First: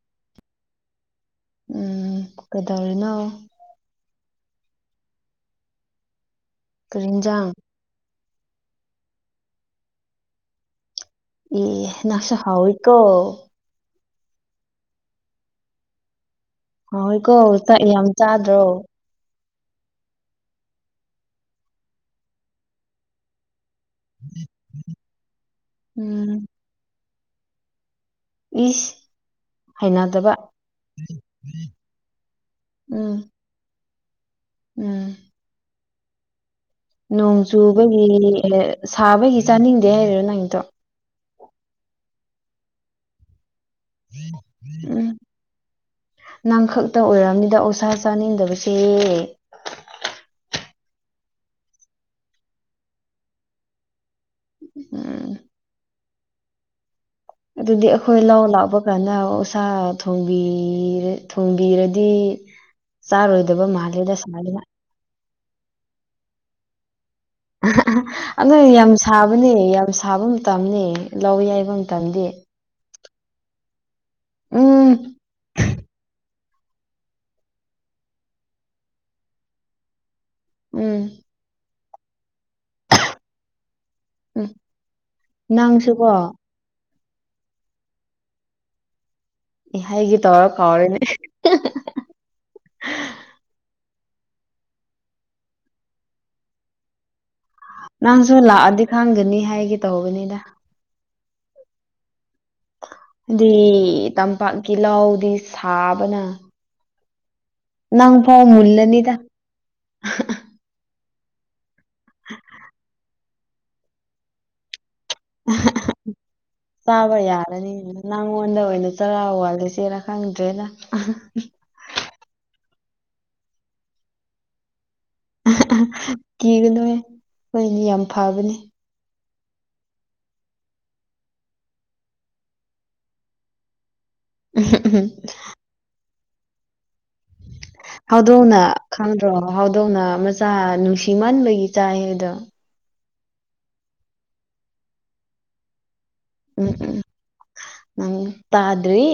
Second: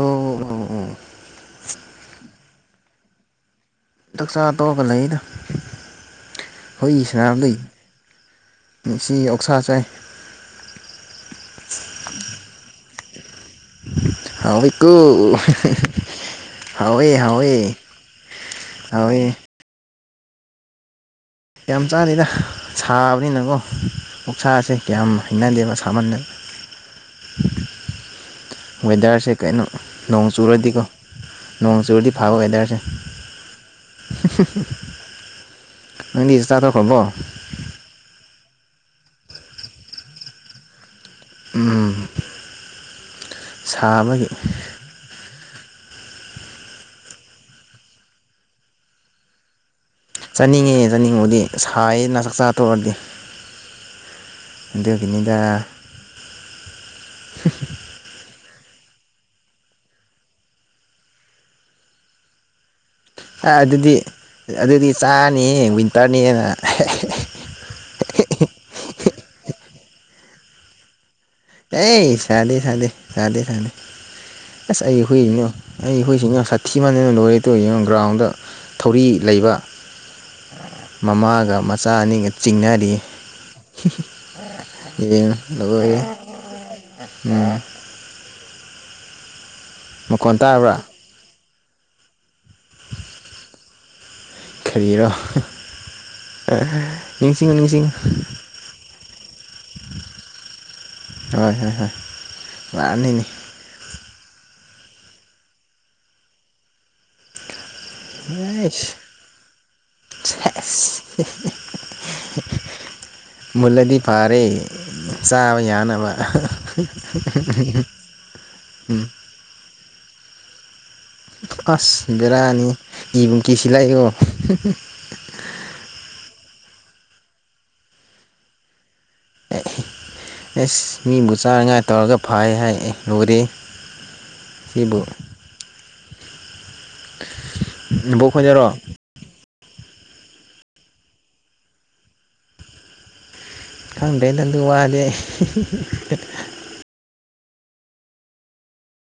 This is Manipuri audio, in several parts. ꯑꯣ ꯑꯣ ꯑꯣ ꯎꯝ ꯀꯗꯧꯔꯤꯅꯣ ꯆꯥꯛꯆꯥꯥ ꯇꯣꯛꯑꯔꯒ ꯂꯩꯗ ꯀꯔꯤ ꯍꯨꯏ ꯏꯟꯖꯥꯡ ꯁꯅꯕꯅꯤ ꯉꯁꯤ ꯑꯣꯛꯁꯥ ꯆꯥꯏ ꯑꯦ ꯅꯪꯁꯨ ꯍꯥꯎꯏꯀꯣ ꯍꯥꯎ ꯏꯀꯣ ꯍꯦ ꯍꯦ ꯍꯦ ꯍꯥꯎꯋꯦ ꯍꯥꯎꯋꯤꯀꯣ ꯍꯥꯎꯋꯦ ꯆꯥꯛ ꯌꯥꯝ ꯆꯥꯗ꯭ꯔꯣ ꯍꯥꯎꯋꯦ ꯌꯥꯝ ꯆꯥꯗꯦꯗ ꯁꯥꯕꯅꯤꯅꯀꯣ ꯑꯣꯛꯁꯥꯁꯦ ꯀꯌꯥꯝ ꯍꯩꯅꯗꯦꯕ ꯁꯥꯃꯟꯗꯅ ꯎꯝ ꯏꯁ ꯋꯦꯗꯔꯁꯦ ꯀꯩꯅꯣ ꯅꯣꯡ ꯍꯩꯅꯗꯕ ꯆꯨꯔꯗꯤꯀꯣ ꯅꯣꯡ ꯆꯨꯔꯗꯤ ꯐꯔꯣꯏꯗꯁꯤꯅꯦ [inaudible] ꯎꯝ ꯅꯪꯗꯤ ꯆꯥꯊꯣꯛꯈ꯭ꯔꯕꯣ ꯅꯣꯡ ꯆꯨꯕꯒꯤ ꯁꯥꯕꯒꯤ ꯆꯥꯅꯤꯡꯗꯦ ꯍꯥꯏꯔꯤꯔꯣ ꯅꯪꯗꯣ ꯎꯝ ꯁꯥꯕꯒꯤ ꯅꯪꯈꯛꯇ ꯑꯣꯏꯔꯝꯗꯧ ꯑꯣꯛꯁꯥ ꯆꯥꯅꯤꯡꯗꯕꯁꯦ ꯆꯥꯅꯤꯡꯉꯦ ꯆꯥꯅꯤꯡꯕꯗꯤ ꯁꯥꯏꯌꯦꯅ ꯆꯥꯛꯆꯥꯥ ꯇꯣꯛꯔꯗꯤ ꯎꯝ ꯑꯗꯨꯒꯤꯅꯤꯗ ꯑꯗꯨꯗꯤ ꯑꯩꯈꯣꯏ ꯂꯥꯎ ꯂꯥꯛꯄ ꯀꯥꯟꯗ ꯑꯣꯛꯁꯥ ꯊꯣꯡꯕꯤꯔ ꯊꯣꯡꯕꯤꯔꯗꯤ ꯆꯥꯔꯣꯏꯗꯕ ꯑꯗꯨꯗꯤ ꯃꯥꯜꯂꯦꯗ ꯁꯨꯃꯥꯏꯅ ꯑꯗꯨꯗꯤ ꯆꯥꯅꯤ ꯋꯤꯟꯇꯔꯅꯤꯅ ꯑꯗꯨ ꯌꯥꯝ ꯁꯥꯕꯅꯦ ꯌꯥꯝ ꯁꯥꯕ ꯃꯇꯝꯅꯤ ꯑꯦ ꯁꯥꯗꯦ ꯁꯥꯗꯦ ꯁꯥꯗꯦ ꯁꯥꯗꯦ ꯑꯁ ꯎꯝ ꯑꯩ ꯍꯨꯢ ꯑꯩ ꯍꯨꯏꯁꯤ ꯊꯤꯃꯟꯗꯅ ꯂꯣꯏꯔꯦ ꯇꯨ ꯌꯦꯡꯉꯣ ꯒ꯭ꯔꯥꯎꯟꯗ ꯊꯧꯔꯤ ꯂꯩꯕ ꯎꯝ ꯃꯃꯥꯒ ꯃꯆꯥ ꯑꯅꯤꯒ ꯆꯤꯡꯅꯔꯤ ꯍꯨ ꯎꯝ ꯍꯨ ꯌꯦꯡꯂꯣ ꯅꯪꯁꯨꯀꯣ ꯑꯣ ꯑꯩ ꯍꯥꯢꯒꯦ ꯇꯧꯔꯒ ꯇꯥꯕ꯭ꯔꯥ ꯀꯥꯎꯔꯅꯦ ꯀꯔꯤꯔꯣ ꯅꯤꯡꯁꯤꯡꯉꯨ ꯅꯤꯡꯁꯤꯡꯉꯨ ꯅꯪꯁꯨ ꯂꯥꯛꯑꯗꯤ ꯈꯪꯒꯅꯤ ꯍꯥꯏꯒꯦ ꯇꯧꯕꯅꯤꯗ ꯍꯣꯏ ꯍꯣꯏ ꯍꯣꯏ ꯃꯥꯅꯤꯅꯦ ꯍꯥꯏꯗꯤ ꯇꯝꯄꯥꯛ ꯀꯤ ꯂꯧꯗꯤ ꯁꯥꯕꯅ ꯅꯪ ꯐꯥꯎ ꯑꯩꯁ ꯃꯨꯜꯂꯅꯤꯗ ꯁꯦꯁ ꯃꯨꯜꯂꯗꯤ ꯐꯥꯔꯦ ꯆꯥꯕ ꯌꯥꯅꯕ ꯆꯥꯕ ꯌꯥꯔꯅꯤ ꯎꯝ ꯅ ꯈꯪ ꯑꯁ ꯕꯦꯔꯥꯅꯤ ꯀꯤꯕꯨ ꯀꯦꯁꯤꯜꯂꯛꯑꯦꯀꯣ ꯀꯤꯒꯅꯣꯍꯦ ꯈꯣꯏꯗꯤ ꯌꯥꯝ ꯐꯕꯅꯦ ꯑꯦ ꯑꯦꯁ ꯃꯤꯕꯨ ꯆꯥꯅꯉꯥꯏ ꯇꯧꯔꯒ ꯐꯩ ꯍꯥꯏ ꯂꯣꯏꯔꯦ ꯎꯝ ꯎꯝ ꯅꯕꯣꯛ ꯍꯧꯗꯣꯡꯅ ꯈꯣꯏꯗꯔꯣ ꯈꯪꯗ꯭ꯔꯣ ꯍꯧ ꯍꯧꯗꯣꯡꯅ ꯃꯆꯥ ꯅꯨꯡꯁꯤꯃꯟꯕꯒꯤ ꯆꯥꯏ ꯑꯗꯣ ꯈꯪꯗꯦ ꯂꯪꯗ ꯋꯥꯗꯦ ꯎꯝ ꯎꯝ ꯎ ꯇꯥꯗ꯭ꯔꯤ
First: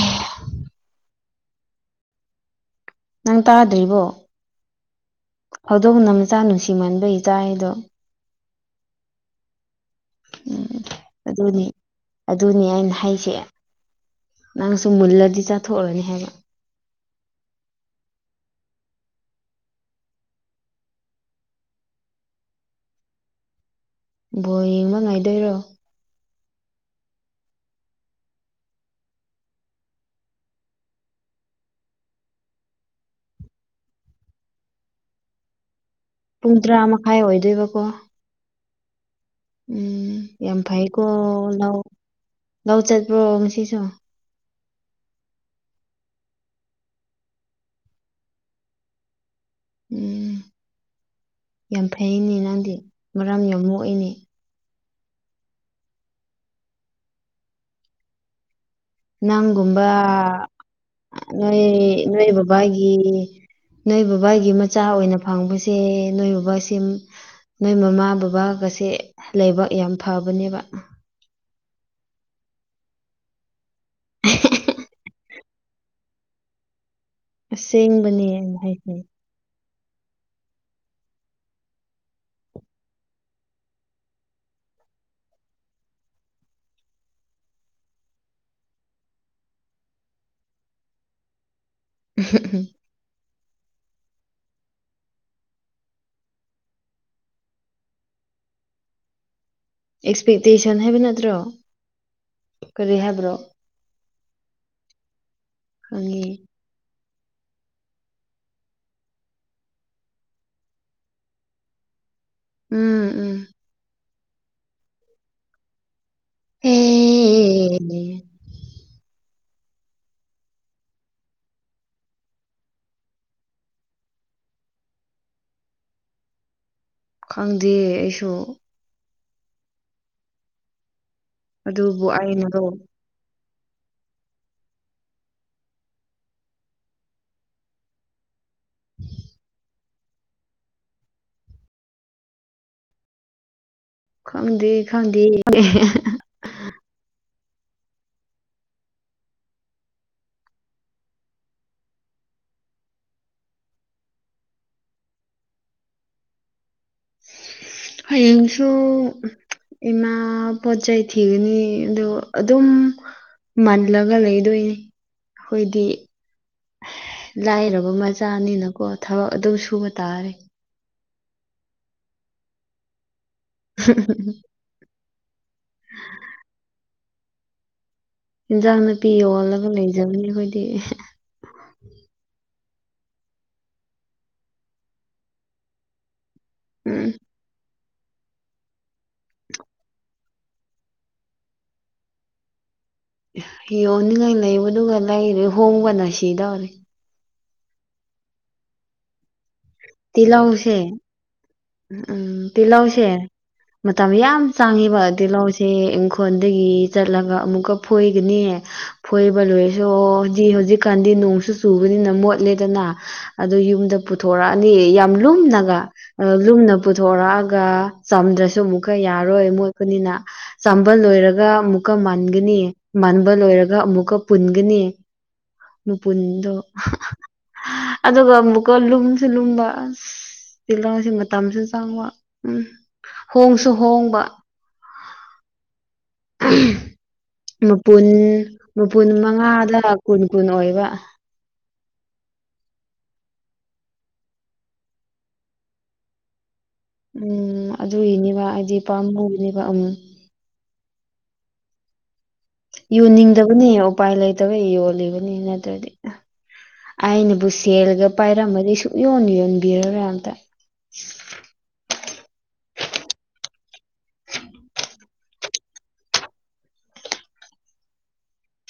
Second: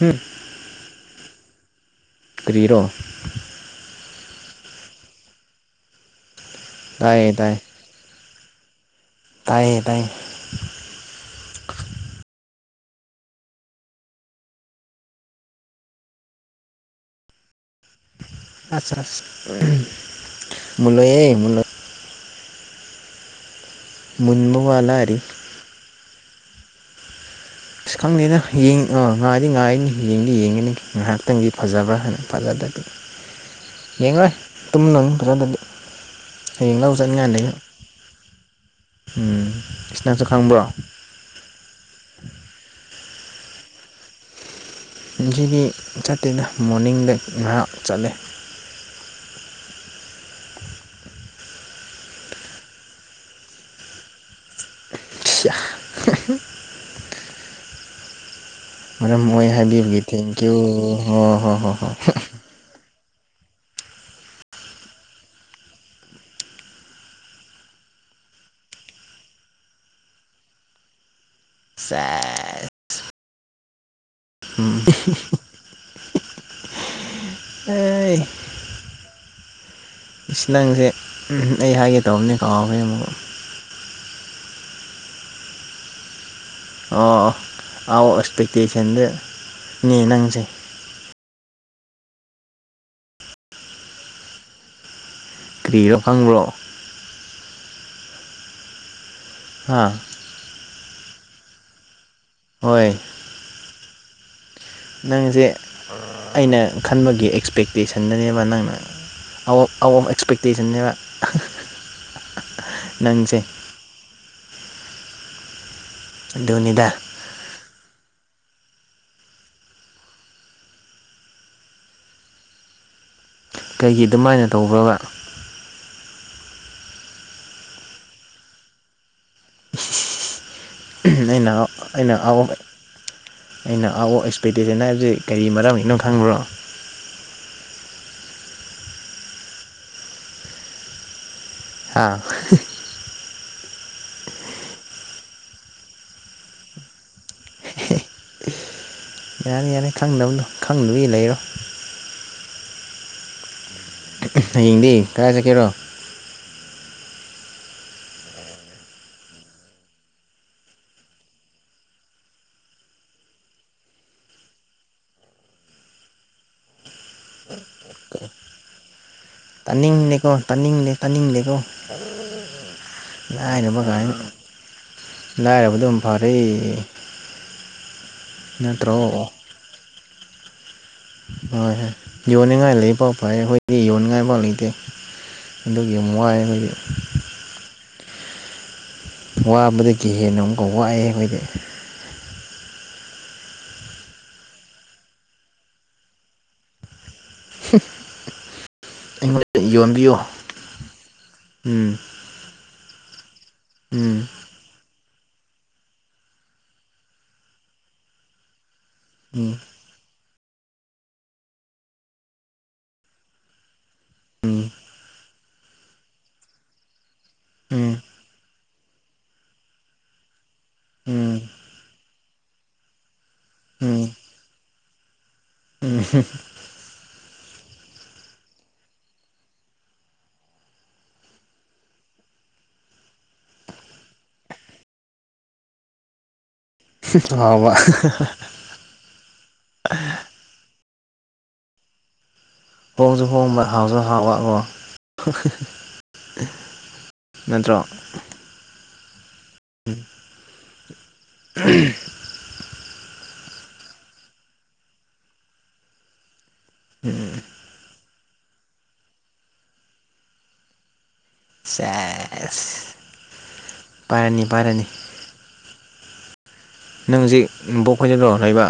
ꯎꯝ ꯀꯔꯤꯔꯣ ꯅꯪ ꯇꯥꯗ꯭ꯔꯤꯕꯣ ꯑꯗꯨꯝ ꯆꯥ ꯅꯨꯡꯁꯤꯃꯟꯕꯩ ꯇꯥꯏꯌꯦ ꯏꯆꯥ ꯍꯥꯏꯗꯣ ꯇꯥꯏ ꯇꯥꯏꯌꯦ ꯎꯝ ꯑꯗꯨꯅꯤ ꯑꯗꯨꯅꯦ ꯑꯩꯅ ꯍꯥꯏꯁꯦ ꯅꯪꯁꯨ ꯃꯨꯜꯂꯗꯤ ꯆꯥꯊꯣꯛꯎꯔꯅꯤ ꯍꯥꯏꯕ ꯑꯆꯥ ꯑꯁ ꯃꯨꯜꯂꯣꯏꯌꯦ ꯃꯨꯜꯂꯣꯏ ꯃꯨꯟꯕ ꯕꯣꯜ ꯋꯥ ꯌꯦꯡꯕ ꯂꯥꯏꯔꯤ ꯉꯥꯏꯗꯣꯏꯔꯣ ꯑꯁ ꯈꯪꯗꯦꯗ ꯉꯥꯏꯗꯤ ꯉꯥꯏꯅꯤ ꯌꯦꯡꯗꯤ ꯌꯦꯡꯉꯤꯅꯤ ꯉꯥꯏꯍꯥꯛꯇꯪꯗꯤ ꯐꯖꯕ꯭ꯔꯥ ꯍꯥꯏꯅ ꯐꯖ ꯌꯦꯡꯉꯣꯏ ꯇꯨꯝꯅꯕ ꯐꯖꯗ꯭ꯔꯗꯤ ꯄꯨꯡ ꯍꯌꯦꯡ ꯇꯔꯥ ꯂꯧ ꯃꯈꯥꯏ ꯆꯠꯅꯤꯡꯉꯥꯏ ꯂꯩꯕ ꯑꯣꯏꯗꯣꯏꯕꯀꯣ ꯎꯝ ꯏꯁ ꯎꯝ ꯅꯪꯁꯨ ꯌꯥꯝ ꯈꯪꯕ꯭ꯔꯣ ꯐꯩꯀꯣ ꯂꯧ ꯂꯧꯆꯠꯄ꯭ꯔꯣ ꯉꯁꯤꯁꯨ ꯉꯁꯤꯗꯤ ꯆꯇꯦꯗ ꯃꯣꯔꯅꯤꯡꯗ ꯉꯍꯛ ꯆꯠꯂꯦ ꯎꯝ ꯌꯥꯝ ꯐꯩꯅꯦ ꯅꯪꯗꯤ ꯃꯔꯥꯝ ꯌꯥꯝ ꯃꯣꯛꯏꯅꯦ ꯁꯤꯌꯥ ꯃꯔꯝ ꯑꯣꯏ ꯅꯪꯒꯨꯝꯕ ꯍꯥꯏꯕꯤꯕꯒꯤ ꯊꯦꯡꯀ꯭ꯌꯨ ꯍꯣ ꯍꯣ ꯅꯣꯏ ꯍꯣ ꯍꯣ ꯅꯣꯏ ꯕꯕꯥꯒꯤ ꯅꯣꯏ ꯕꯕꯥꯒꯤ ꯃꯆꯥ ꯑꯣꯏꯅ ꯐꯪꯕꯁꯦ ꯅꯣꯏ ꯕꯕꯥꯁꯦ ꯅꯣꯏ ꯃꯃꯥ ꯕꯕꯥꯒꯁꯦ ꯂꯩꯥꯏꯕꯛ ꯌꯥꯝ ꯐꯕꯅꯦꯕ ꯁꯦꯁ ꯎꯝ ꯑꯩ ꯑꯁꯦꯡꯕꯅꯦ ꯍꯥꯏꯁ ꯏꯁ ꯅꯪꯁꯦ ꯑꯩ ꯍꯥꯏꯒꯦ ꯇꯧꯕꯅꯦ ꯀꯥꯎꯅꯤ ꯑꯃꯨꯛ ꯑꯣ ꯑꯥꯎ ꯑꯦꯛꯁꯄꯦꯛꯇꯦꯁꯟꯅꯦ ꯅꯪꯁꯦ ꯍꯨ ꯍꯨ ꯀꯔꯤꯔꯣ ꯈꯥꯪꯕꯣ ꯍꯥ ꯑꯦꯛꯁꯄꯦꯛꯇꯦꯁꯟ ꯍꯥꯏꯕ ꯅꯠꯇ꯭ꯔꯣ ꯀꯔꯤ ꯍꯣꯏ ꯍꯥꯏꯕ꯭ꯔꯣ ꯅꯪꯁꯦ ꯈꯪꯉꯤ ꯑꯩꯅ ꯈꯟꯕꯒꯤ ꯑꯦꯛꯁꯄꯦꯛꯇꯦꯁꯟꯗꯅꯦꯕ ꯅꯪꯅ ꯑꯥꯎ ꯑꯥꯎ ꯑꯦꯛꯁꯄꯦꯛꯇꯦꯁꯟꯅꯦꯕ ꯍꯥ ꯍꯥ ꯎꯝ ꯎꯝ ꯅꯪꯁꯦ ꯗꯨꯅꯤꯗ ꯑꯦ ꯀꯩꯒꯤ ꯑꯗꯨꯃꯥꯏꯅ ꯇꯧꯕ꯭ꯔꯣꯕ ꯈꯪꯗꯦ ꯑꯩꯁꯨ ꯑꯩꯅ ꯑꯗꯨꯕꯨ ꯑꯩꯅ ꯑꯎ ꯑꯩꯅꯔꯣ ꯑꯩꯅ ꯑꯥꯎ ꯑꯦꯛꯁꯄꯦꯛꯇꯦꯁꯟ ꯍꯥꯏꯕꯁꯤ ꯀꯔꯤ ꯃꯔꯝꯒꯤꯅꯣ ꯈꯪꯕ꯭ꯔꯣ ꯍꯥ ꯈꯪꯗꯦ ꯈꯪꯗꯦ ꯌꯥꯅꯤ ꯌꯥꯅꯤ ꯈꯪꯗꯅ ꯈꯪꯗꯕꯤ ꯂꯩꯔꯣ ꯍꯌꯦꯡꯗꯤ ꯀꯗꯥꯥꯏ ꯆꯠꯀꯦꯔꯣ ꯍꯌꯦꯡꯁꯨ ꯏꯃ ꯄꯣꯠꯆꯩ ꯊꯤꯒꯅꯤ ꯑꯗꯨ ꯑꯗꯨꯝ ꯃꯜꯂꯒ ꯂꯩꯗꯣꯏꯅꯤ ꯑꯩꯈꯣꯏꯗꯤ ꯂꯥꯏꯔꯕ ꯃꯆꯅꯤꯅ ꯀꯣ ꯇꯥꯅꯤꯡꯂꯦꯀꯣ ꯇꯥꯅꯤꯡꯂꯦ ꯇꯥꯅꯤꯡꯂꯦꯀꯣ ꯂꯥꯏꯔꯕ ꯀꯥꯏꯅ ꯂꯥꯏꯔꯕꯗꯨꯝ ꯐꯔꯦ ꯏꯟꯁꯥꯡ ꯅꯠꯇ꯭ꯔꯣ ꯅꯥꯄꯤ ꯍꯣꯏ ꯌꯣꯜꯂꯒ ꯂꯩꯖꯕꯅꯦ ꯑꯩꯈꯣꯏꯗꯤ ꯍꯣꯏ ꯍꯣꯏ ꯌꯣꯅꯤꯡꯉꯥꯏ ꯄꯥꯎ ꯐꯥꯏ ꯑꯩꯈꯣꯏꯗꯤ ꯌꯣꯟꯉꯥꯏ ꯄꯥꯎ ꯂꯩꯇꯦ ꯑꯗꯨꯒꯤ ꯌꯥꯝ ꯋꯥꯑꯦ ꯑꯩꯈꯣꯏꯗꯤ ꯎꯝ ꯋꯥꯕꯗꯒꯤ ꯍꯦꯟꯅ ꯑꯃꯨꯛꯀ ꯋꯥꯏ ꯍꯥꯏꯗꯥꯏ ꯌꯣꯟꯅꯤꯡꯉꯥꯏ ꯂꯩꯕꯗꯨ ꯂꯩꯔꯦ ꯍꯣꯡꯕꯅ ꯁꯤꯗꯧꯔꯦ ꯍꯨ ꯍꯨ ꯑꯩ ꯇꯤꯂꯥꯎꯁꯦ ꯎꯝ ꯇꯤꯂꯥꯎꯁꯦ ꯃꯇꯝ ꯎꯝ ꯌꯥꯝ ꯄꯡꯉꯦꯕ ꯇꯤꯜꯍꯧꯁꯦ ꯏꯪꯈꯣꯜꯗꯒꯤ ꯆꯠꯂꯒ ꯑꯃꯨꯛꯀ ꯐꯣꯏꯒꯅꯤ ꯐꯣꯏꯕ ꯎꯝ ꯂꯣꯏꯁꯣꯟ ꯗꯤ ꯍꯧꯖꯤꯛꯀꯥꯟꯗꯤ ꯅꯣꯡꯁꯨ ꯆꯨꯕꯅꯤꯅ ꯃꯣꯠꯂꯦꯗꯅ ꯑꯗꯣ ꯌꯨꯝꯗ ꯄꯨꯊꯣꯔꯛꯑꯅꯤ ꯌꯥꯝ ꯂꯨꯝ ꯂꯨꯝꯅꯒ ꯂꯨꯝꯅ ꯄꯨꯊꯣꯔꯛꯑꯒ ꯎꯝ ꯆꯥꯝꯗ꯭ꯔꯁꯨ ꯑꯃꯨꯛꯀ ꯌꯥꯔꯣꯏ ꯃꯣꯠꯄꯅꯤꯅ ꯆꯥꯝꯕ ꯎꯝ ꯂꯣꯏꯔꯒ ꯑꯃꯨꯛꯀ ꯃꯟꯒꯅꯤ ꯃꯟꯕ ꯂꯣꯏꯔꯒ ꯎꯝ ꯎꯝ ꯑꯃꯨꯛꯀ ꯄꯨꯟꯒꯅꯤ ꯃꯄꯨꯟꯗꯣ ꯑꯍꯥ ꯑꯍꯥ ꯑꯗꯨꯒ ꯑꯃꯨꯛꯀ ꯂꯨꯝꯁꯨ ꯂꯨꯝꯕ ꯇꯤꯜꯂꯧ ꯃꯇꯝꯁꯨ ꯆꯪꯕ ꯎꯝ ꯍꯣꯡꯁꯨ ꯍꯣꯡꯕ ꯎꯝ ꯍꯥꯎꯕ ꯃꯄꯨꯟ ꯃꯄꯨꯟ ꯃꯉꯥꯗ ꯀꯨꯟ ꯀꯨꯟ ꯑꯣꯏꯕ ꯍꯣꯡꯁꯨ ꯍꯣꯡꯕ ꯍꯥꯎꯁꯨ ꯍꯥꯎꯕꯀꯣ ꯎꯝ ꯅꯠꯇ꯭ꯔꯣ ꯑꯗꯨꯒꯤꯅꯦꯕ ꯍꯥꯏꯗꯤ ꯄꯥꯝꯃꯨꯔꯦꯕ ꯑꯃꯨꯛ ꯑꯥꯍꯝ ꯌꯨꯅꯤꯡꯗꯕꯅꯤ ꯎꯄꯥꯏ ꯂꯩꯇꯕꯩ ꯌꯣꯜꯂꯤꯕꯅꯤ ꯅꯠꯇ꯭ꯔꯗꯤ ꯑꯩꯅꯕꯨ ꯁꯦꯜꯒ ꯄꯥꯏꯔꯝꯃꯗꯤ ꯁꯨꯛꯌꯣꯟ ꯌꯣꯟꯕꯤꯔꯔꯣꯏ ꯑꯝꯇ ꯁꯦꯁ ꯄꯥꯏꯔꯅꯤ ꯄꯥꯏꯔꯅꯤ ꯅꯪ ꯍꯧꯖꯤꯛ ꯕꯨꯕꯣꯛꯈꯣꯏꯗꯣꯔꯣ ꯂꯩꯕ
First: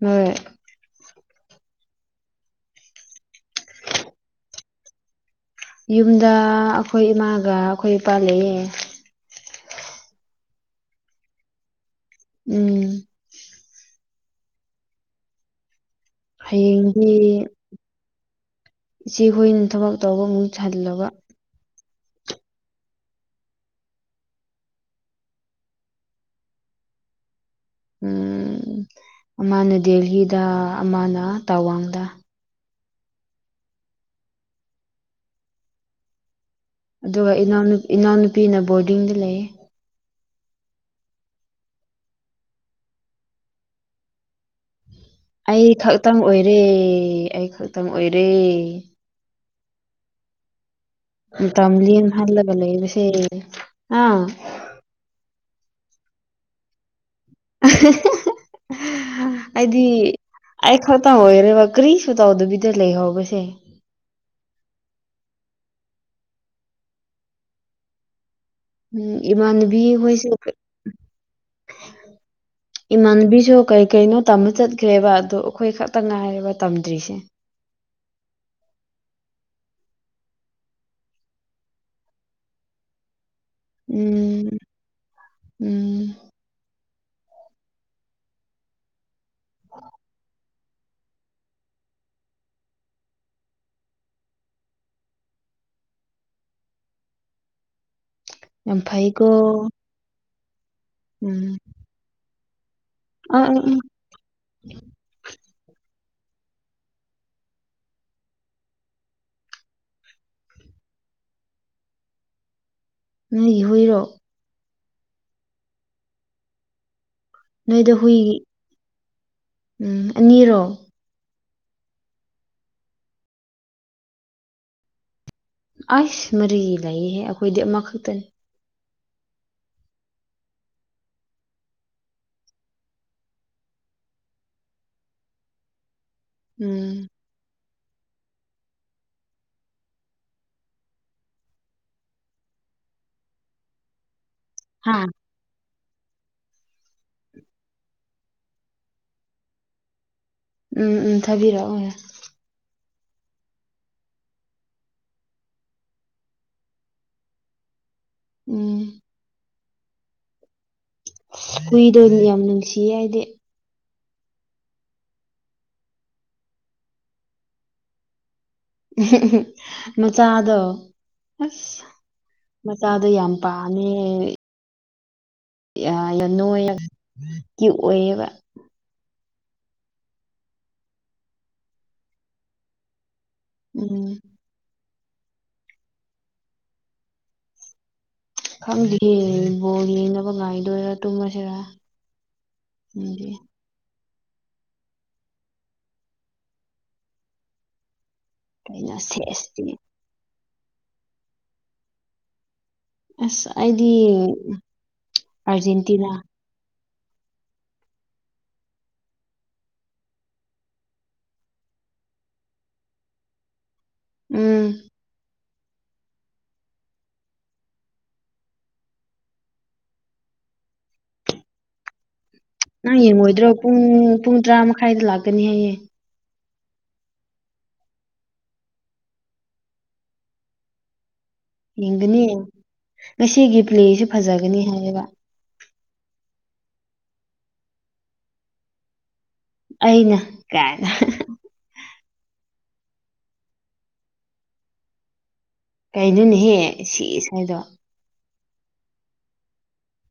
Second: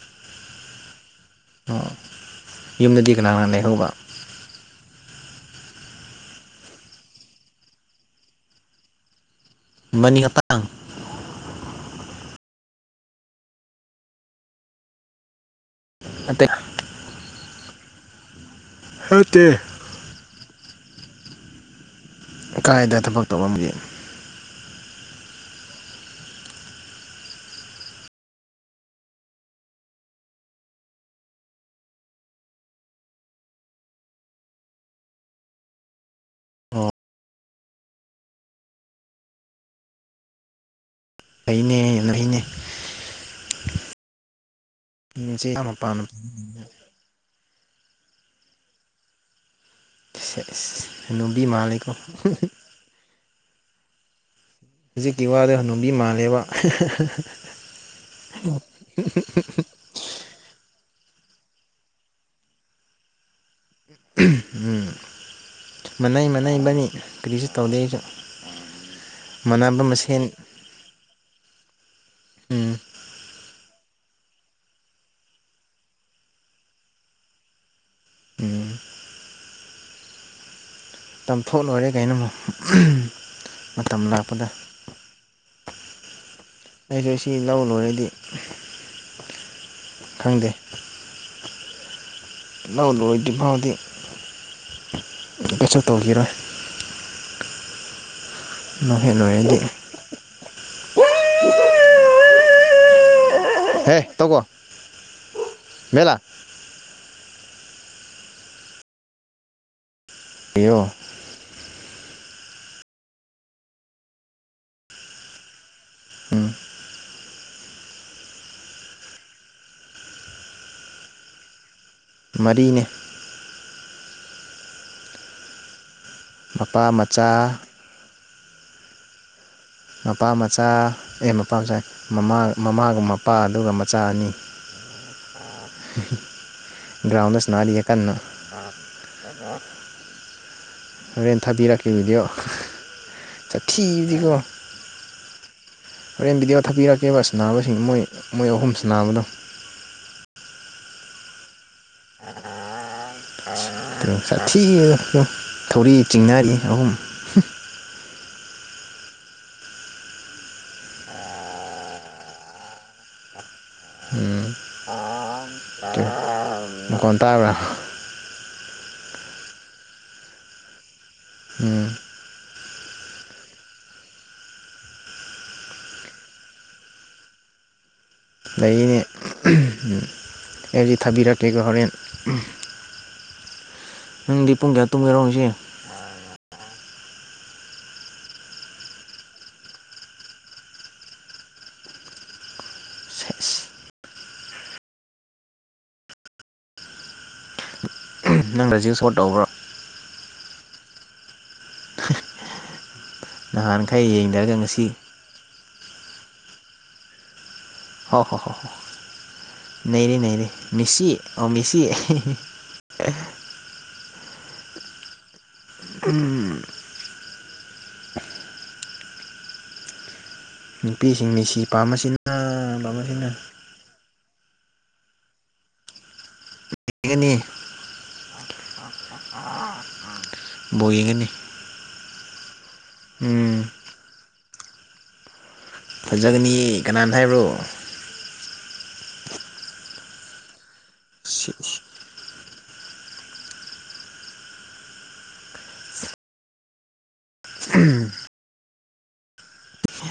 ꯍꯣꯏ ꯑꯣ ꯌꯨꯝꯗꯗꯤ ꯀꯅꯥ ꯀꯅꯥ ꯂꯩꯍꯧꯕ ꯌꯨꯝꯗ ꯑꯩꯈꯣꯏ ꯏꯃꯥꯒ ꯑꯩꯈꯣꯏ ꯏꯄꯥ ꯂꯩꯑꯦ ꯃꯅꯤ ꯑ ꯄꯠꯂ ꯎꯝ ꯅꯠꯇꯦ ꯍꯌꯦꯡꯗꯤ ꯅꯠꯇꯦ ꯏꯆꯦꯍꯣꯏꯅ ꯊꯕꯛ ꯇꯧꯕ ꯑꯃꯨꯛ ꯁꯜꯂꯕ ꯀꯥꯏꯗ ꯊꯕꯛ ꯇꯧꯔꯝꯒꯦ ꯎꯝ ꯑꯃꯅ ꯗꯦꯂꯤꯗ ꯑꯃꯅ ꯇꯋꯥꯡꯗ ꯑꯣ ꯑꯗꯨꯒ ꯏꯅꯥꯎꯅꯨ ꯏꯅꯥꯎꯅꯨꯄꯤꯅ ꯕꯣꯔꯗꯤꯡꯗ ꯂꯩꯌꯦ ꯐꯩꯅꯦ ꯅꯣꯏ ꯅꯆꯦ ꯑꯩ ꯌꯥꯝꯅ ꯄꯥꯝꯅ ꯈꯛꯇꯪ ꯑꯣꯏꯔꯦ ꯑꯩ ꯈꯛꯇꯪ ꯑꯣꯏꯔꯦ ꯁꯦꯁ ꯍꯅꯨꯕꯤ ꯃꯥꯜꯂꯦꯀꯣ ꯇꯝꯂꯤꯌꯦ ꯈꯜꯂ ꯂꯩꯕꯁꯦ ꯍꯥ ꯍꯧꯖꯤꯛꯀꯤ ꯋꯥꯗꯣ ꯍꯅꯨꯕꯤ ꯃꯥꯜꯂꯦꯕ ꯑꯩꯗꯤ ꯑꯩ ꯈꯛꯇ ꯑꯣꯏ ꯑꯗꯨꯒ ꯀꯔꯤꯁꯨ ꯇꯧꯗꯕꯤꯗ ꯂꯩꯍꯧꯕꯁꯦ ꯎꯝ ꯃꯟꯅꯩ ꯃꯟꯅꯩ ꯏꯕꯥꯏꯅꯤ ꯀꯔꯤꯁꯨ ꯇꯧꯗꯦ ꯑꯩꯁꯨ ꯎꯝ ꯏꯃꯥꯟꯅꯕꯤ ꯃꯥꯟꯅꯕ ꯍꯣꯏꯁꯨ ꯃꯁꯦꯟ ꯀꯩ ꯎꯝ ꯏꯃꯥꯟꯅꯕꯤꯖꯨ ꯀꯩ ꯀꯩꯅꯣ ꯇꯝꯕ ꯆꯠꯈ꯭ꯔꯦꯕ ꯑꯗꯣ ꯑꯩꯈꯣꯏ ꯈꯛꯇꯪ ꯉꯥꯏꯔꯦꯕ ꯇꯝꯗ꯭ꯔꯤꯁꯦ ꯎꯝ ꯇꯝꯊꯣꯛ ꯂꯣꯏꯔꯦ ꯀꯩꯅꯣ ꯑꯃꯨꯛ ꯎꯝ ꯎꯝ ꯎꯝ ꯑꯩꯁꯨ ꯁꯤ ꯂꯧ ꯂꯣꯏꯔꯗꯤ ꯈꯪꯗꯦ ꯂꯧ ꯂꯣꯏꯗ꯭ꯔꯤ ꯐꯥꯎꯗꯤ ꯀꯩꯁꯨ ꯇꯧꯒꯤ ꯔꯣꯏ ꯌꯥꯝ ꯐꯩꯑꯦꯀꯣ ꯂꯣꯏꯔꯗꯤ ꯎꯝ ꯑꯥ ꯑꯥ ꯎꯝ ꯍꯦ ꯇꯩꯒꯣ ꯃꯦꯂꯥ ꯀꯩꯅꯣ ꯅꯣꯏꯒꯤ ꯍꯨꯏꯔꯣ ꯎꯝ ꯅꯣꯏꯗ ꯍꯨꯏ ꯎꯝ ꯑꯅꯤꯔꯣ ꯃꯔꯤꯅꯦ ꯑꯩꯁ ꯃꯔꯤ ꯃꯄꯥ ꯂꯩꯍꯦ ꯃꯆꯥ ꯑꯩꯈꯣꯏꯗꯤ ꯑꯃꯈꯛꯇꯅꯤ ꯃꯄꯥ ꯃꯆꯥ ꯑꯦ ꯃꯄꯥ ꯃꯆꯥ ꯃꯃꯥ ꯃꯃꯥꯒꯨꯝ ꯃꯄꯥ ꯑꯗꯨꯒ ꯃꯆꯥ ꯑꯅꯤ [inaudible] ꯎꯝ ꯒ꯭ꯔꯥꯎꯟꯗ ꯁꯅꯥꯔꯤꯌꯦ ꯀꯟꯅ ꯍꯣꯔꯦꯟ ꯊꯥꯕꯤꯔꯛꯀꯦ ꯕꯤꯗꯤꯑꯣ ꯆꯠꯊꯤꯖꯤꯀꯣ ꯍꯥꯥ ꯍꯣꯔꯦꯟ ꯚꯤꯗꯤꯑꯣ ꯊꯛꯄꯤꯔꯛꯀꯦꯕ ꯁꯅꯥꯕꯁꯤꯡ ꯃꯣꯏ ꯃꯣꯏ ꯑꯍꯨꯝ ꯁꯅꯥꯕꯗꯣ ꯎꯝ ꯎꯝ ꯊꯥꯕꯤꯔꯛꯑꯣ ꯁꯥꯊꯤꯌꯦ ꯊꯧꯔꯤ ꯆꯤꯡꯅꯔꯤ ꯑꯍꯨꯝ ꯍꯨꯝ ꯎꯝ ꯍꯨꯏꯗꯣ ꯌꯥꯝ ꯅꯨꯡꯁꯤꯌꯦ ꯑꯩꯗꯤ ꯎꯝ ꯃꯀꯣꯟ ꯇꯥꯕ꯭ꯔ ꯑꯍꯨ ꯍꯨ ꯃꯆꯥꯗꯣ ꯑꯁ ꯎꯝ ꯃꯆꯥꯗꯣ ꯌꯥꯝ ꯄꯥꯝꯃꯦ ꯌꯥꯅ ꯅꯣꯏꯌ ꯀ꯭ꯌꯨ ꯑꯣꯏꯌꯦꯕ ꯂꯩꯅꯦ ꯑꯩꯗꯤ ꯊꯥꯕꯤꯔꯛꯀꯦꯒ ꯍꯣꯔꯦꯟ ꯎꯝ ꯅꯪꯗꯤ ꯄꯨꯡ ꯀ꯭ꯌꯥ ꯇꯨꯝꯒꯦꯔꯣ ꯍꯧꯖꯤꯛ ꯈꯪꯗꯤꯌꯦ ꯕꯣꯜ ꯌꯦꯡꯅꯕ ꯉꯥꯏꯗꯣꯏꯔꯥ ꯇꯨꯝꯃꯁꯤꯔ ꯅꯪꯗꯤ ꯁꯦꯁ ꯅꯪ ꯀꯩꯅꯣ ꯗꯥꯏꯖꯤꯡ ꯁꯣꯠ ꯇꯧꯕ꯭ꯔꯣ ꯁꯦꯁꯇꯤ ꯑꯁ ꯑꯩꯗꯤ ꯅꯍꯥꯟꯈꯩ ꯌꯦꯡꯗꯔꯒ ꯉꯁꯤ ꯑꯔꯖꯦꯟꯇꯤꯅꯥ ꯍꯣ ꯍꯣ ꯍꯣ ꯅꯩꯔꯦ ꯅꯩꯔꯦ ꯃꯦꯁꯤ ꯍꯣ ꯃꯦꯁꯤ ꯍꯦ-ꯍꯦ ꯎꯝ ꯅꯨꯄꯤꯁꯤꯡ ꯃꯦꯁꯤ ꯄꯥꯝꯕꯁꯤꯅ ꯅꯪ ꯄꯥꯝꯕꯁꯤꯅ ꯌꯦꯡꯉꯣꯏꯗ꯭ꯔꯣ ꯄꯨꯡ ꯄꯨꯡ ꯇꯔꯥ ꯃꯈꯥꯏꯗ ꯂꯥꯛꯀꯅꯤ ꯍꯥꯏꯌꯦ ꯌꯦꯡꯒꯅꯤ ꯕꯣ ꯌꯦꯡꯒꯅꯤ ꯌꯦꯡꯒꯅꯤ ꯉꯁꯤꯒꯤ ꯎꯝ ꯄ꯭ꯂꯦꯁꯨ ꯐꯖꯒꯅꯤ ꯍꯥꯏꯔꯒꯥ ꯐꯖꯒꯅꯤ ꯀꯅꯥꯅ ꯍꯥꯏꯕ꯭ꯔꯣ ꯑꯩꯅ ꯀꯥꯏꯅ ꯍꯥ ꯍꯥ ꯀꯩꯅꯣꯅꯦꯍꯦ ꯁꯤ ꯍꯥꯏꯗꯣ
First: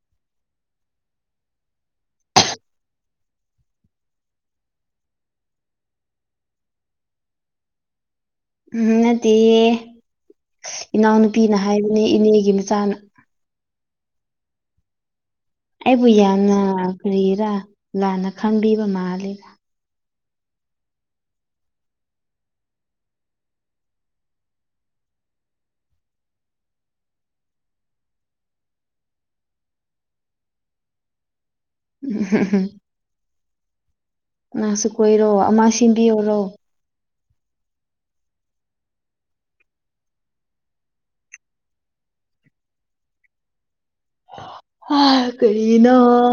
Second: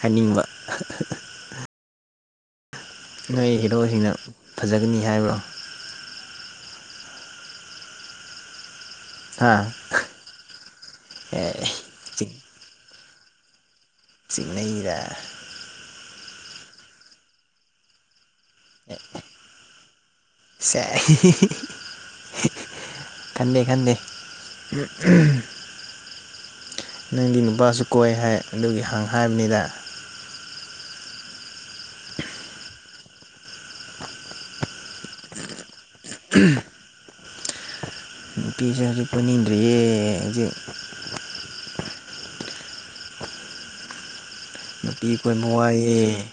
ꯍꯥꯏꯅꯤꯡꯕ ꯍꯥ ꯍꯥ ꯅꯣꯏ ꯍꯤꯔꯣꯖꯤꯅ ꯐꯖꯒꯅꯤ ꯍꯥꯏꯕ꯭ꯔꯣ ꯎꯝ ꯍꯥ ꯅꯠꯇꯦꯌꯦ ꯏꯅꯥꯎꯅꯨꯄꯤꯅ ꯑꯦ ꯍꯥꯏꯕꯅꯦ ꯆꯤꯡ ꯏꯅꯦꯒꯤ ꯃꯆꯥꯅ ꯆꯤꯡꯅꯩꯗ ꯑꯩꯕꯨ ꯌꯥꯝꯅ ꯀ꯭ꯔꯤꯔꯥ ꯂꯥꯟꯅ ꯈꯪꯕꯤꯕ ꯃꯥꯂꯦ ꯁꯦ ꯍꯤ ꯍꯤ ꯈꯟꯗꯦ ꯈꯟꯗꯦ ꯅꯪꯗꯤ ꯅꯨꯄꯥꯁꯨ ꯀꯣꯏ ꯍꯥꯏ ꯑꯗꯨꯒꯤ ꯍꯪ ꯍꯥꯏꯕꯅꯤꯗ ꯑꯍꯨ ꯍꯨ ꯉꯪꯁꯨ ꯀꯣꯏꯔꯣ ꯑꯃ ꯁꯤꯟꯕꯤꯌꯣꯔꯣ ꯅꯨꯄꯤꯖꯦ ꯄꯨꯟꯅꯤꯡꯗꯔ꯭ꯦ ꯑꯩꯖꯨ ꯍ ꯅꯨꯄꯤ ꯀꯣꯏꯕ ꯀꯔꯤꯅꯣ ꯋꯥꯏꯌꯦ